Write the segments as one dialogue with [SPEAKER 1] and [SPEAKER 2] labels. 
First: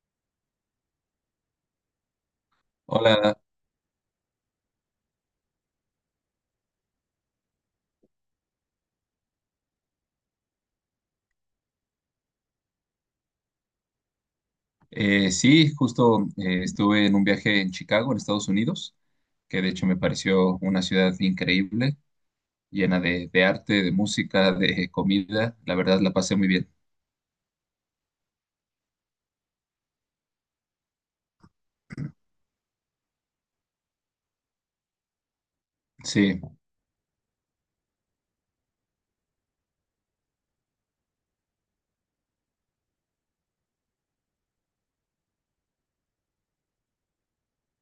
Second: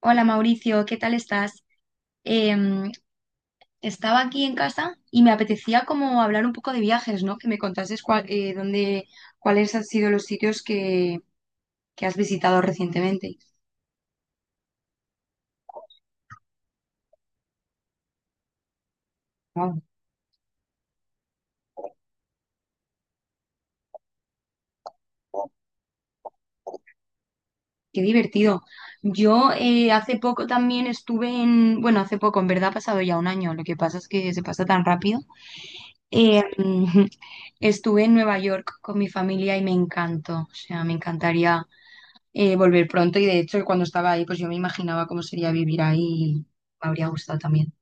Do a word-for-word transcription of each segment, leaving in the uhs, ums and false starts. [SPEAKER 1] Hola Mauricio, ¿qué tal estás? Em,
[SPEAKER 2] Hola.
[SPEAKER 1] estaba aquí en casa y me apetecía como hablar un poco de viajes, ¿no? Que me contases cuál, eh, dónde, cuáles han sido los sitios que, que has visitado recientemente.
[SPEAKER 2] Eh, sí, justo eh, Estuve en un viaje en Chicago, en Estados Unidos, que de
[SPEAKER 1] Wow,
[SPEAKER 2] hecho me pareció una ciudad increíble, llena de, de arte, de música, de comida. La verdad la pasé muy bien.
[SPEAKER 1] qué divertido. Yo eh, hace poco también estuve en, bueno, hace poco, en verdad ha pasado ya un año, lo que pasa es que se pasa tan rápido.
[SPEAKER 2] Sí,
[SPEAKER 1] Em, estuve en Nueva York con mi familia y me encantó, o sea, me encantaría eh, volver pronto y de hecho cuando estaba ahí pues yo me imaginaba cómo sería vivir ahí y me habría gustado también.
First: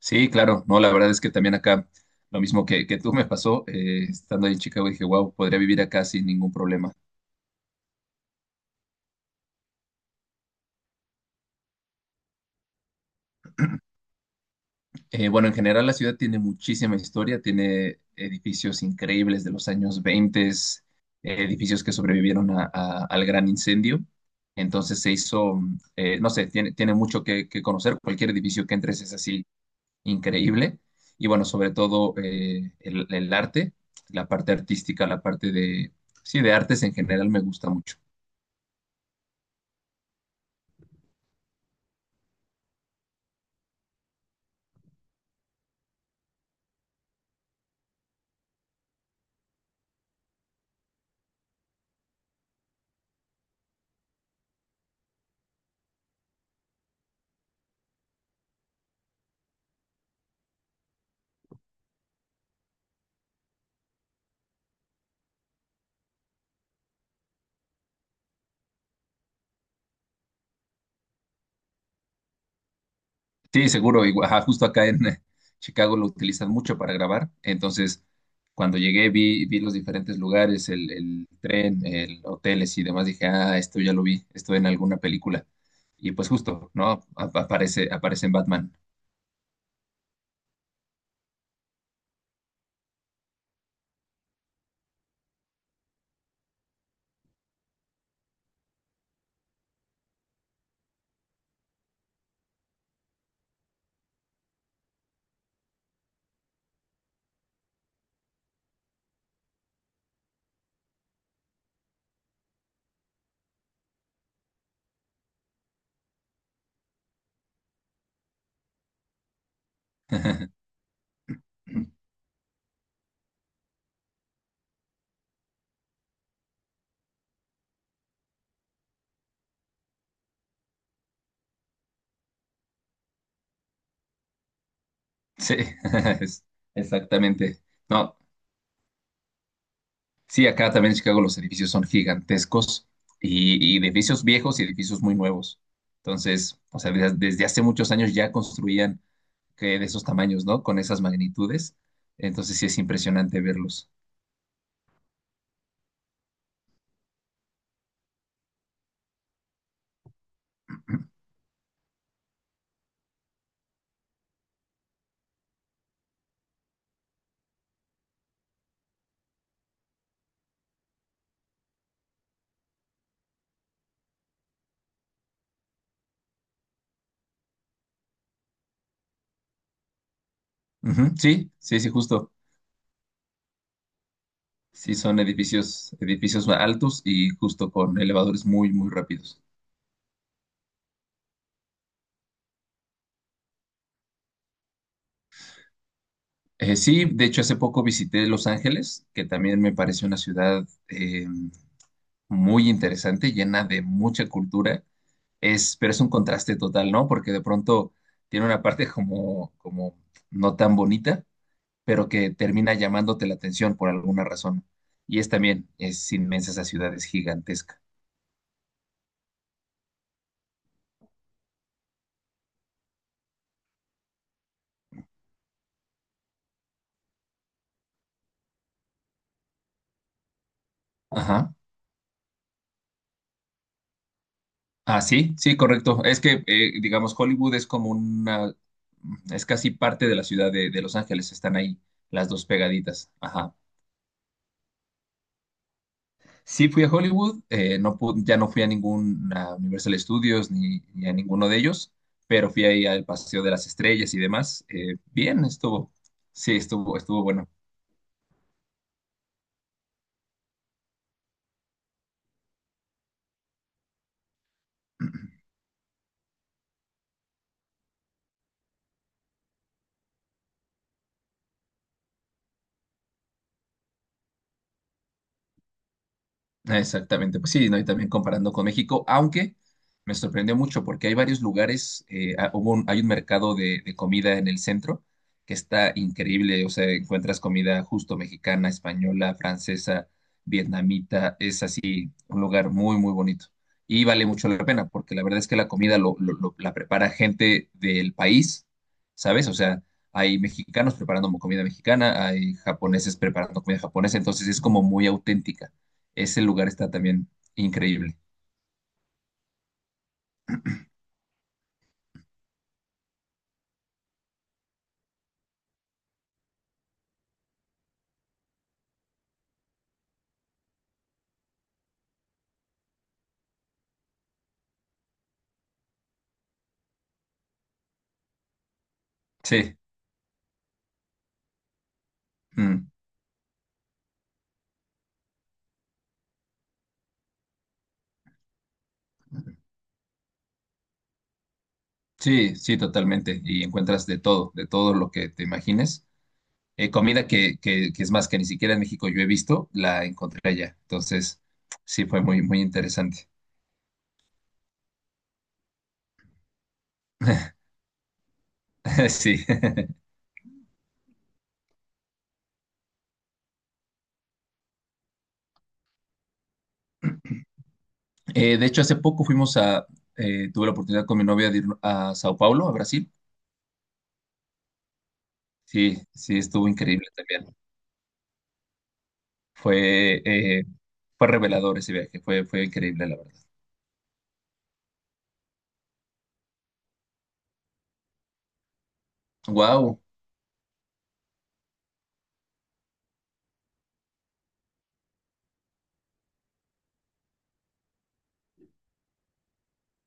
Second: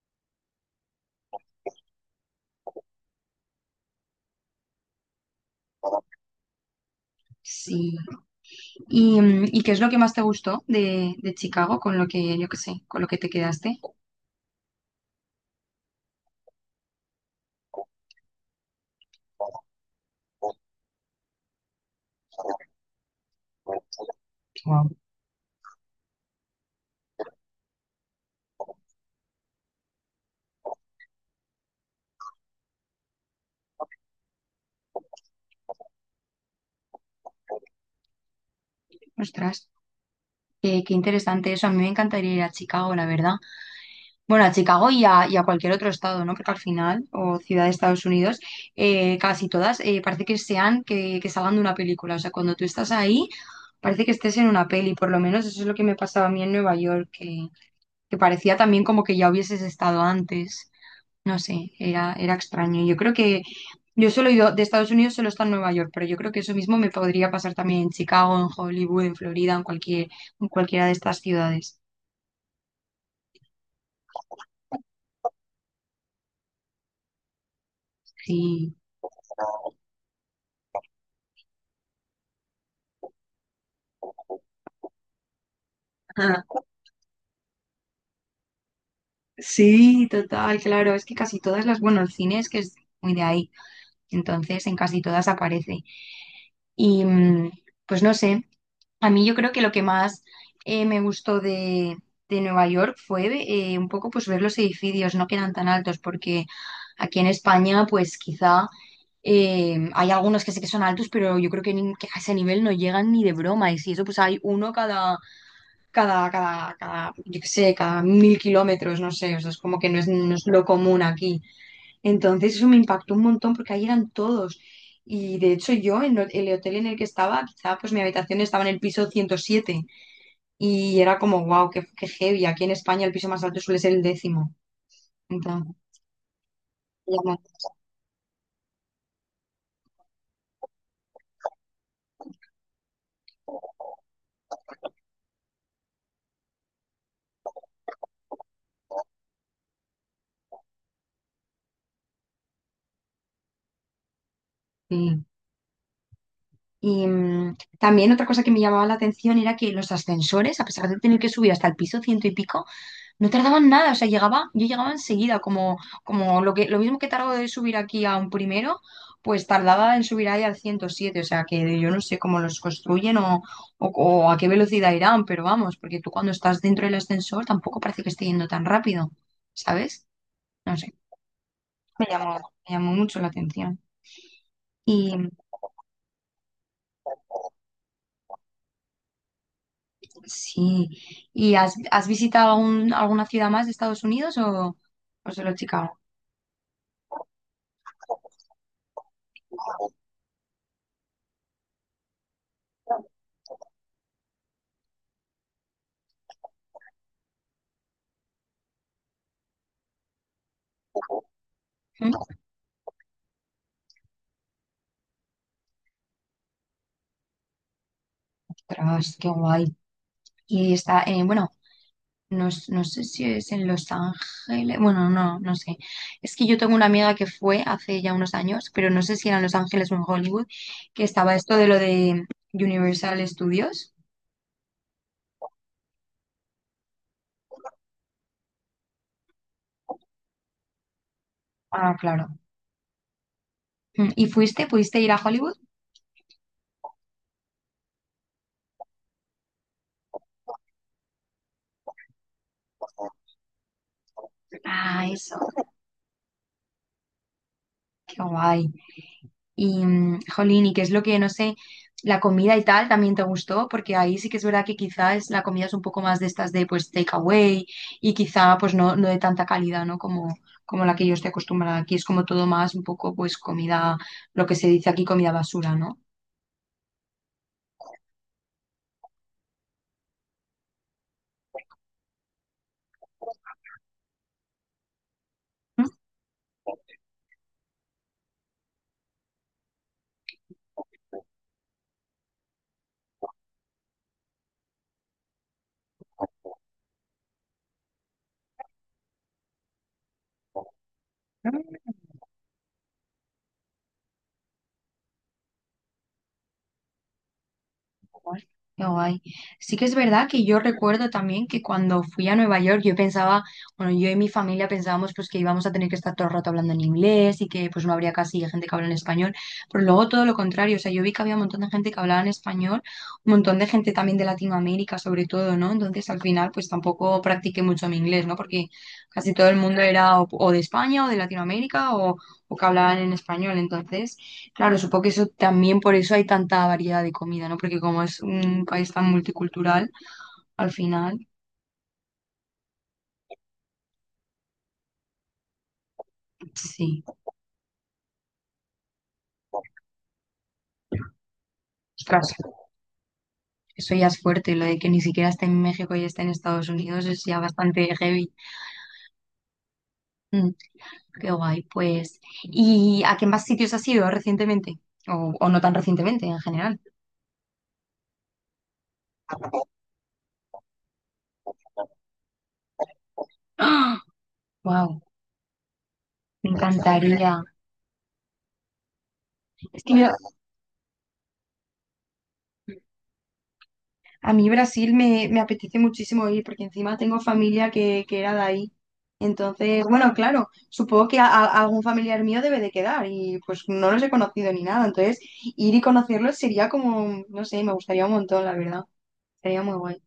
[SPEAKER 2] sí, claro. No, la verdad es que también acá, lo mismo que, que tú me pasó, eh, estando ahí en Chicago, dije, wow, podría vivir acá sin ningún problema.
[SPEAKER 1] Sí. ¿Y, mm, ¿y qué es lo que más te gustó de, de Chicago con lo que, yo qué sé, con lo que te quedaste?
[SPEAKER 2] Eh, bueno, en general la ciudad tiene muchísima historia, tiene edificios increíbles de los años veinte, edificios que sobrevivieron a- a- al gran incendio.
[SPEAKER 1] Wow.
[SPEAKER 2] Entonces se hizo, mm, eh, no sé, tiene, tiene mucho que, que conocer. Cualquier edificio que entres es así increíble. Y bueno, sobre todo eh, el, el arte, la parte artística, la parte de, sí, de artes en general me gusta mucho.
[SPEAKER 1] Ostras, qué, qué interesante eso. A mí me encantaría ir a Chicago, la verdad. Bueno, a Chicago y a, y a cualquier otro estado, ¿no? Porque al final, o ciudad de Estados Unidos, eh, casi todas eh, parece que sean que, que salgan de una película. O sea, cuando tú estás ahí... Parece que estés en una peli, por lo menos eso es lo que me pasaba a mí en Nueva York, que, que parecía también como que ya hubieses estado antes. No sé, era, era extraño. Yo creo que yo solo he ido de Estados Unidos, solo está en Nueva York, pero yo creo que eso mismo me podría pasar también en Chicago, en Hollywood, en Florida, en cualquier, en cualquiera de estas ciudades.
[SPEAKER 2] Sí, seguro. Igual, ajá, justo acá en eh, Chicago lo utilizan mucho para grabar. Entonces,
[SPEAKER 1] Sí.
[SPEAKER 2] cuando llegué vi, vi los diferentes lugares, el, el tren, el hoteles y demás. Dije, ah, esto ya lo vi, esto en alguna película. Y pues
[SPEAKER 1] Ah,
[SPEAKER 2] justo, ¿no? Ap- aparece, aparece en Batman.
[SPEAKER 1] Sí, total, claro. Es que casi todas las, bueno, el cine es que es muy de ahí. Entonces, en casi todas aparece. Y mm, pues no sé. A mí yo creo que lo que más eh, me gustó de, de Nueva York fue eh, un poco pues ver los edificios, no quedan tan altos, porque aquí en España pues quizá eh, hay algunos que sé que son altos, pero yo creo que, ni- que a ese nivel no llegan ni de broma, y si eso pues hay uno cada, cada, cada, cada, yo qué sé, cada mil kilómetros, no sé, o sea, es como que no es, no es lo común aquí. Entonces eso me impactó un montón porque ahí eran todos. Y de hecho yo en el hotel en el que estaba, quizá pues mi habitación estaba en el piso ciento siete y era como, wow, qué, qué heavy. Aquí en España el piso más alto suele ser el décimo.
[SPEAKER 2] Sí,
[SPEAKER 1] Entonces,
[SPEAKER 2] es-
[SPEAKER 1] ya no-
[SPEAKER 2] exactamente. No, sí, acá también en Chicago los edificios son gigantescos y, y edificios viejos y edificios muy nuevos. Entonces, o sea, desde, desde hace muchos años ya construían que de esos tamaños, ¿no? Con esas magnitudes. Entonces sí es impresionante verlos.
[SPEAKER 1] sí. Y mm, también otra cosa que me llamaba la atención era que los ascensores, a pesar de tener que subir hasta el piso ciento y pico, no tardaban nada. O sea, llegaba, yo llegaba enseguida, como, como lo que, lo mismo que tardó de subir aquí a un primero, pues tardaba en subir ahí al ciento siete. O sea, que yo no sé cómo los construyen o, o o a qué velocidad irán, pero vamos, porque tú cuando estás dentro del ascensor tampoco parece que esté yendo tan rápido, ¿sabes? No sé.
[SPEAKER 2] Ujú. Sí, sí, sí,
[SPEAKER 1] Me
[SPEAKER 2] justo.
[SPEAKER 1] llamó, me llamó mucho la atención.
[SPEAKER 2] Sí, son
[SPEAKER 1] Y
[SPEAKER 2] edificios, edificios altos y justo con elevadores muy, muy rápidos.
[SPEAKER 1] sí, ¿y has, has visitado algún- alguna ciudad más de Estados Unidos o, o solo Chicago?
[SPEAKER 2] Eh, sí, de hecho, hace poco visité Los Ángeles, que también me parece una ciudad em, muy interesante, llena de mucha cultura, es, pero es un contraste total, ¿no? Porque de pronto tiene una parte como, como no tan bonita, pero
[SPEAKER 1] ¿Mm?
[SPEAKER 2] que termina llamándote la atención por alguna razón. Y es también, es inmensa esa ciudad, es gigantesca.
[SPEAKER 1] Ostras, qué guay. Y está, eh, bueno, no, s- no sé si es en Los Ángeles, bueno, no, no sé. Es que yo tengo una amiga que fue hace ya unos años, pero no sé si era en Los Ángeles o en Hollywood, que estaba
[SPEAKER 2] Ajá.
[SPEAKER 1] esto de lo de Universal Studios.
[SPEAKER 2] Ah, sí, sí, correcto. Es que, eh, digamos, Hollywood es como una, es casi parte de la ciudad de, de Los Ángeles, están ahí
[SPEAKER 1] Ah, claro.
[SPEAKER 2] las dos pegaditas. Ajá.
[SPEAKER 1] Mm, ¿Y fuiste? ¿Pudiste ir a Hollywood?
[SPEAKER 2] Sí fui a Hollywood, eh, no pu- ya no fui a ningún a Universal Studios ni, ni a ninguno de ellos, pero fui ahí al Paseo de las Estrellas y demás. Eh,
[SPEAKER 1] Ah, eso,
[SPEAKER 2] bien, estuvo, sí, estuvo, estuvo bueno.
[SPEAKER 1] qué guay. Y, mm, jolín, ¿y qué es lo que, no sé, la comida y tal también te gustó? Porque ahí sí que es verdad que quizás la comida es un poco más de estas de, pues, takeaway y quizá, pues, no, no de tanta calidad, ¿no? Como, como la que yo estoy acostumbrada. Aquí es como todo más un poco, pues, comida, lo que se dice aquí, comida basura, ¿no?
[SPEAKER 2] Exactamente, pues sí, ¿no? Y también comparando con México, aunque me sorprendió mucho porque hay varios lugares, eh, ah, hubo un- hay un mercado de, de comida en el centro que está increíble, o sea, encuentras comida justo mexicana, española, francesa, vietnamita, es así, un lugar muy, muy bonito. Y vale mucho la pena porque la verdad es que la comida lo, lo- lo- la prepara gente del país, ¿sabes? O sea, hay mexicanos preparando comida mexicana, hay japoneses preparando comida japonesa, entonces es como muy auténtica. Ese lugar está también increíble.
[SPEAKER 1] Guay, qué guay. Sí que es verdad que yo recuerdo también que cuando fui a Nueva York yo pensaba, bueno, yo y mi familia pensábamos pues que íbamos a tener que estar todo el rato hablando en inglés y que pues no habría casi gente que habla en español, pero luego todo lo contrario, o sea, yo vi que había un montón de gente que hablaba en español, un montón de gente también de Latinoamérica sobre todo, ¿no? Entonces al final pues tampoco practiqué mucho mi inglés, ¿no? Porque casi todo el
[SPEAKER 2] Sí,
[SPEAKER 1] mundo era o, o de España o de Latinoamérica o, o que
[SPEAKER 2] mm,
[SPEAKER 1] hablaban en español, entonces... Claro, supongo que eso también por eso hay tanta variedad de comida, ¿no? Porque como es un país tan multicultural, al final,
[SPEAKER 2] sí, sí, totalmente. Y encuentras de todo, de todo lo que te imagines. Eh,
[SPEAKER 1] sí.
[SPEAKER 2] comida que, que, que es más que ni siquiera en México yo he visto, la encontré allá. Entonces, sí, fue
[SPEAKER 1] Ostras,
[SPEAKER 2] muy, muy interesante.
[SPEAKER 1] eso ya es fuerte, lo de que ni siquiera esté en México y esté en Estados Unidos es ya bastante heavy.
[SPEAKER 2] Sí.
[SPEAKER 1] Mm, qué guay, pues. ¿Y a qué más sitios has ido recientemente? O, o no tan recientemente, en general.
[SPEAKER 2] Eh, de hecho, hace poco fuimos a, eh, tuve la oportunidad con mi novia de ir a Sao Paulo, a Brasil.
[SPEAKER 1] ¡Ah! ¡Wow!
[SPEAKER 2] Sí, sí,
[SPEAKER 1] Me
[SPEAKER 2] estuvo increíble
[SPEAKER 1] encantaría.
[SPEAKER 2] también.
[SPEAKER 1] Es que yo,
[SPEAKER 2] Fue, eh, fue revelador ese viaje, fue, fue increíble, la verdad.
[SPEAKER 1] a mí Brasil me, me apetece muchísimo ir porque encima tengo familia que, que era de ahí. Entonces,
[SPEAKER 2] Wow.
[SPEAKER 1] bueno, claro, supongo que a- a- algún familiar mío debe de quedar y pues no los he conocido ni nada. Entonces, ir y conocerlos sería como, no sé, me gustaría un montón, la verdad. Sería muy guay.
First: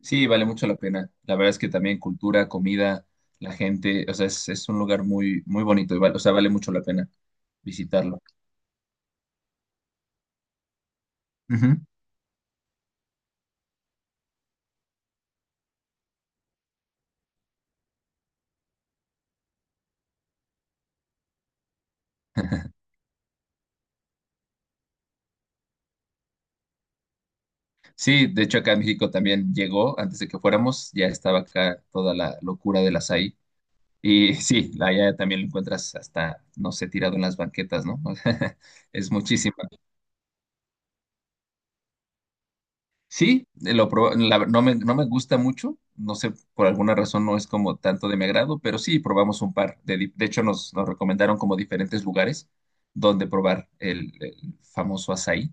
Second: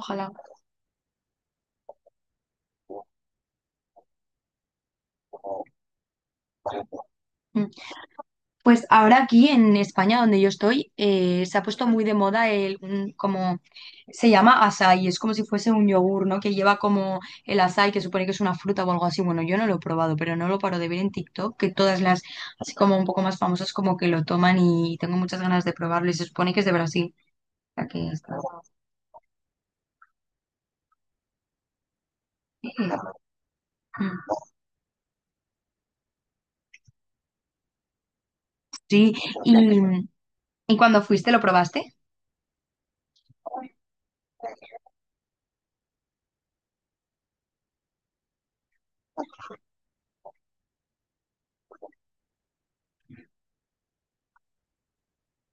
[SPEAKER 2] Sí, vale mucho la pena. La verdad es que también cultura, comida, la gente, o sea, es, es un lugar muy, muy bonito y vale- o sea, vale mucho la pena
[SPEAKER 1] Mm.
[SPEAKER 2] visitarlo.
[SPEAKER 1] Pues ahora aquí en España, donde yo estoy, eh, se ha
[SPEAKER 2] Ujú.
[SPEAKER 1] puesto muy de moda el, un- como se llama açaí, es como si fuese un yogur, ¿no? Que lleva como el açaí, que supone que es una fruta o algo así. Bueno, yo no lo he probado, pero no lo paro de ver en TikTok, que todas las, así como un poco más famosas, como que lo toman y tengo muchas ganas de probarlo y se supone que es de Brasil. O sea que
[SPEAKER 2] Sí,
[SPEAKER 1] está-
[SPEAKER 2] de hecho acá en México también llegó, antes de que fuéramos, ya estaba acá toda la locura del açaí.
[SPEAKER 1] Mm,
[SPEAKER 2] Y sí, allá también lo encuentras hasta, no sé, tirado en las banquetas, ¿no? Es
[SPEAKER 1] sí,
[SPEAKER 2] muchísimo.
[SPEAKER 1] y, y cuando fuiste, ¿lo probaste?
[SPEAKER 2] Sí, eh, lo proba- la- no me, no me gusta mucho, no sé, por alguna razón no es como tanto de mi agrado, pero sí probamos un par. De, di- de hecho, nos, nos recomendaron como diferentes lugares donde probar el, el famoso açaí.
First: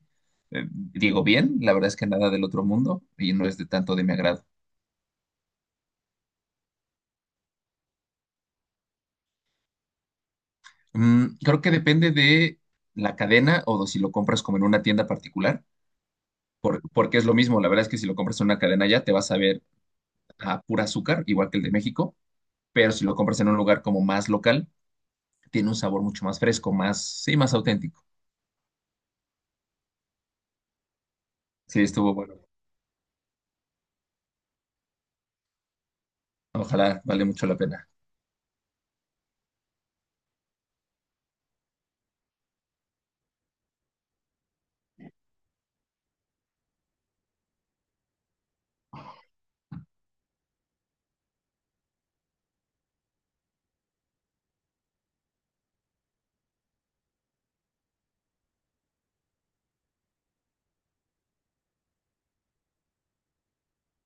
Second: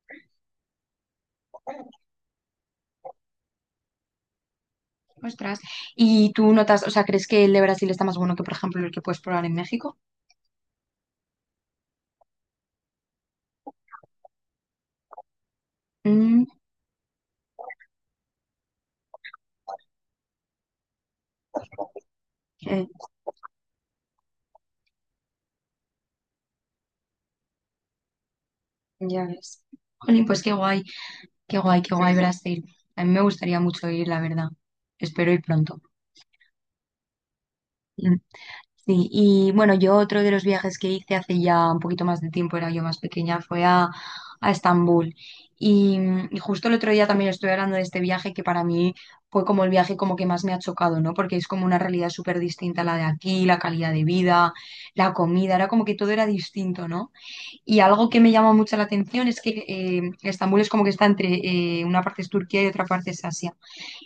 [SPEAKER 2] Eh, digo bien, la verdad es que nada del otro mundo y no es de tanto de mi agrado.
[SPEAKER 1] Ostras. ¿Y tú notas, o sea, crees que el de Brasil está más bueno que, por ejemplo, el que puedes probar en México?
[SPEAKER 2] Mm, creo que depende de la cadena o de si lo compras como en una tienda particular,
[SPEAKER 1] Mm,
[SPEAKER 2] por- porque es lo mismo. La verdad es que si lo compras en una cadena ya te vas a ver a pura azúcar, igual que el de México,
[SPEAKER 1] eh,
[SPEAKER 2] pero si lo compras en un lugar como más local tiene un sabor mucho más fresco, más, sí, más auténtico.
[SPEAKER 1] Ya ves. Jolín, pues qué guay, qué guay,
[SPEAKER 2] Sí,
[SPEAKER 1] qué
[SPEAKER 2] estuvo
[SPEAKER 1] guay
[SPEAKER 2] bueno.
[SPEAKER 1] Brasil. A mí me gustaría mucho ir, la verdad. Espero ir pronto.
[SPEAKER 2] Ojalá, vale mucho la pena.
[SPEAKER 1] Mm, Sí, y bueno, yo otro de los viajes que hice hace ya un poquito más de tiempo, era yo más pequeña, fue a, a Estambul. Y, mm, y justo el otro día también estuve hablando de este viaje que para mí fue como el viaje como que más me ha chocado, ¿no? Porque es como una realidad súper distinta a la de aquí, la calidad de vida, la comida, era como que todo era distinto, ¿no? Y algo que me llama mucho la atención es que eh, Estambul es como que está entre eh, una parte es Turquía y otra parte es Asia.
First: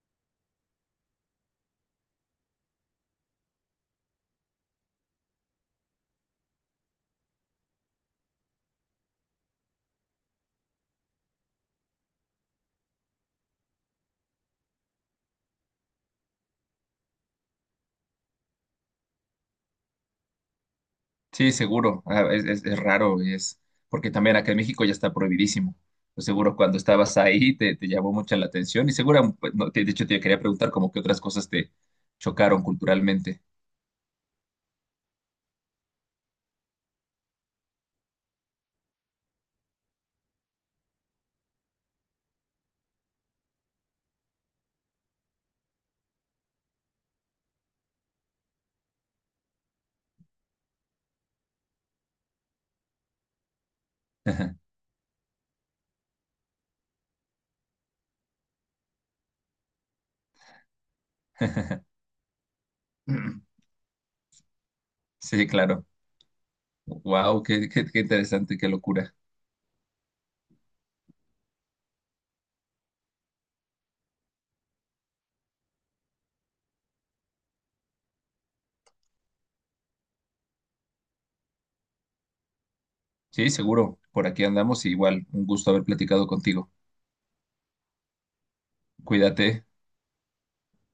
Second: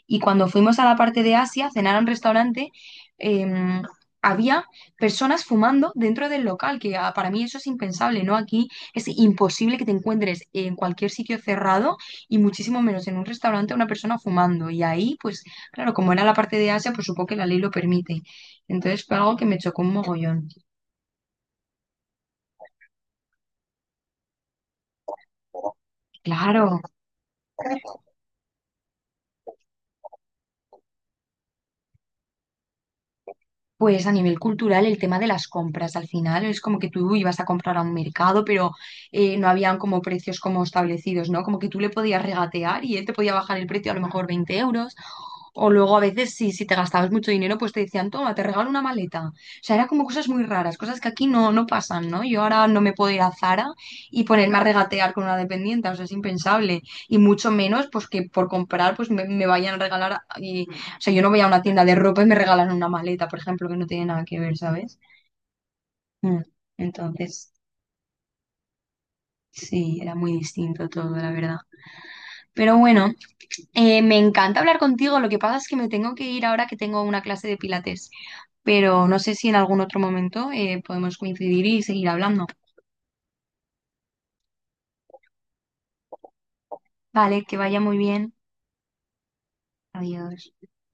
[SPEAKER 1] Y cuando fuimos a la parte de Asia, a cenar a un restaurante, eh, había personas fumando dentro del local, que ah, para mí eso es impensable, ¿no? Aquí es imposible que te encuentres en cualquier sitio cerrado y muchísimo menos en un restaurante una persona fumando. Y ahí, pues claro, como era la parte de Asia, pues supongo que la ley lo permite. Entonces fue algo que me chocó un mogollón.
[SPEAKER 2] Sí, seguro. Ah, es, es, es raro, es porque también acá en México ya está prohibidísimo. Pues seguro cuando
[SPEAKER 1] Claro.
[SPEAKER 2] estabas ahí te, te llamó mucho la atención y seguro, pues, no, te- de hecho, te quería preguntar como qué otras cosas te chocaron culturalmente.
[SPEAKER 1] Pues a nivel cultural, el tema de las compras, al final es como que tú ibas a comprar a un mercado, pero eh, no habían como precios como establecidos, ¿no? Como que tú le podías regatear y él te podía bajar el precio a lo mejor veinte euros. O luego a veces si si te gastabas mucho dinero, pues te decían, toma, te regalo una maleta. O sea, eran como cosas muy raras, cosas que aquí no, no pasan, ¿no? Yo ahora no me puedo ir a Zara y
[SPEAKER 2] Ajá.
[SPEAKER 1] ponerme a regatear con una dependiente, o sea, es impensable. Y mucho menos, pues que por comprar, pues me, me vayan a regalar. Y, o sea, yo no voy a una tienda de ropa y me regalan una maleta, por ejemplo, que no tiene nada que ver, ¿sabes?
[SPEAKER 2] Sí, claro.
[SPEAKER 1] Mm.
[SPEAKER 2] Wow,
[SPEAKER 1] Entonces,
[SPEAKER 2] qué, qué, qué interesante, qué locura.
[SPEAKER 1] sí, era muy distinto todo, la verdad. Pero bueno, eh, me encanta hablar contigo. Lo que pasa es que me tengo que ir ahora que tengo una clase de pilates. pero no sé si en algún otro momento eh, podemos coincidir y seguir hablando.
[SPEAKER 2] Sí, seguro. Por aquí andamos y igual, un gusto haber platicado contigo.
[SPEAKER 1] Vale, que vaya muy bien.
[SPEAKER 2] Cuídate.
[SPEAKER 1] Adiós.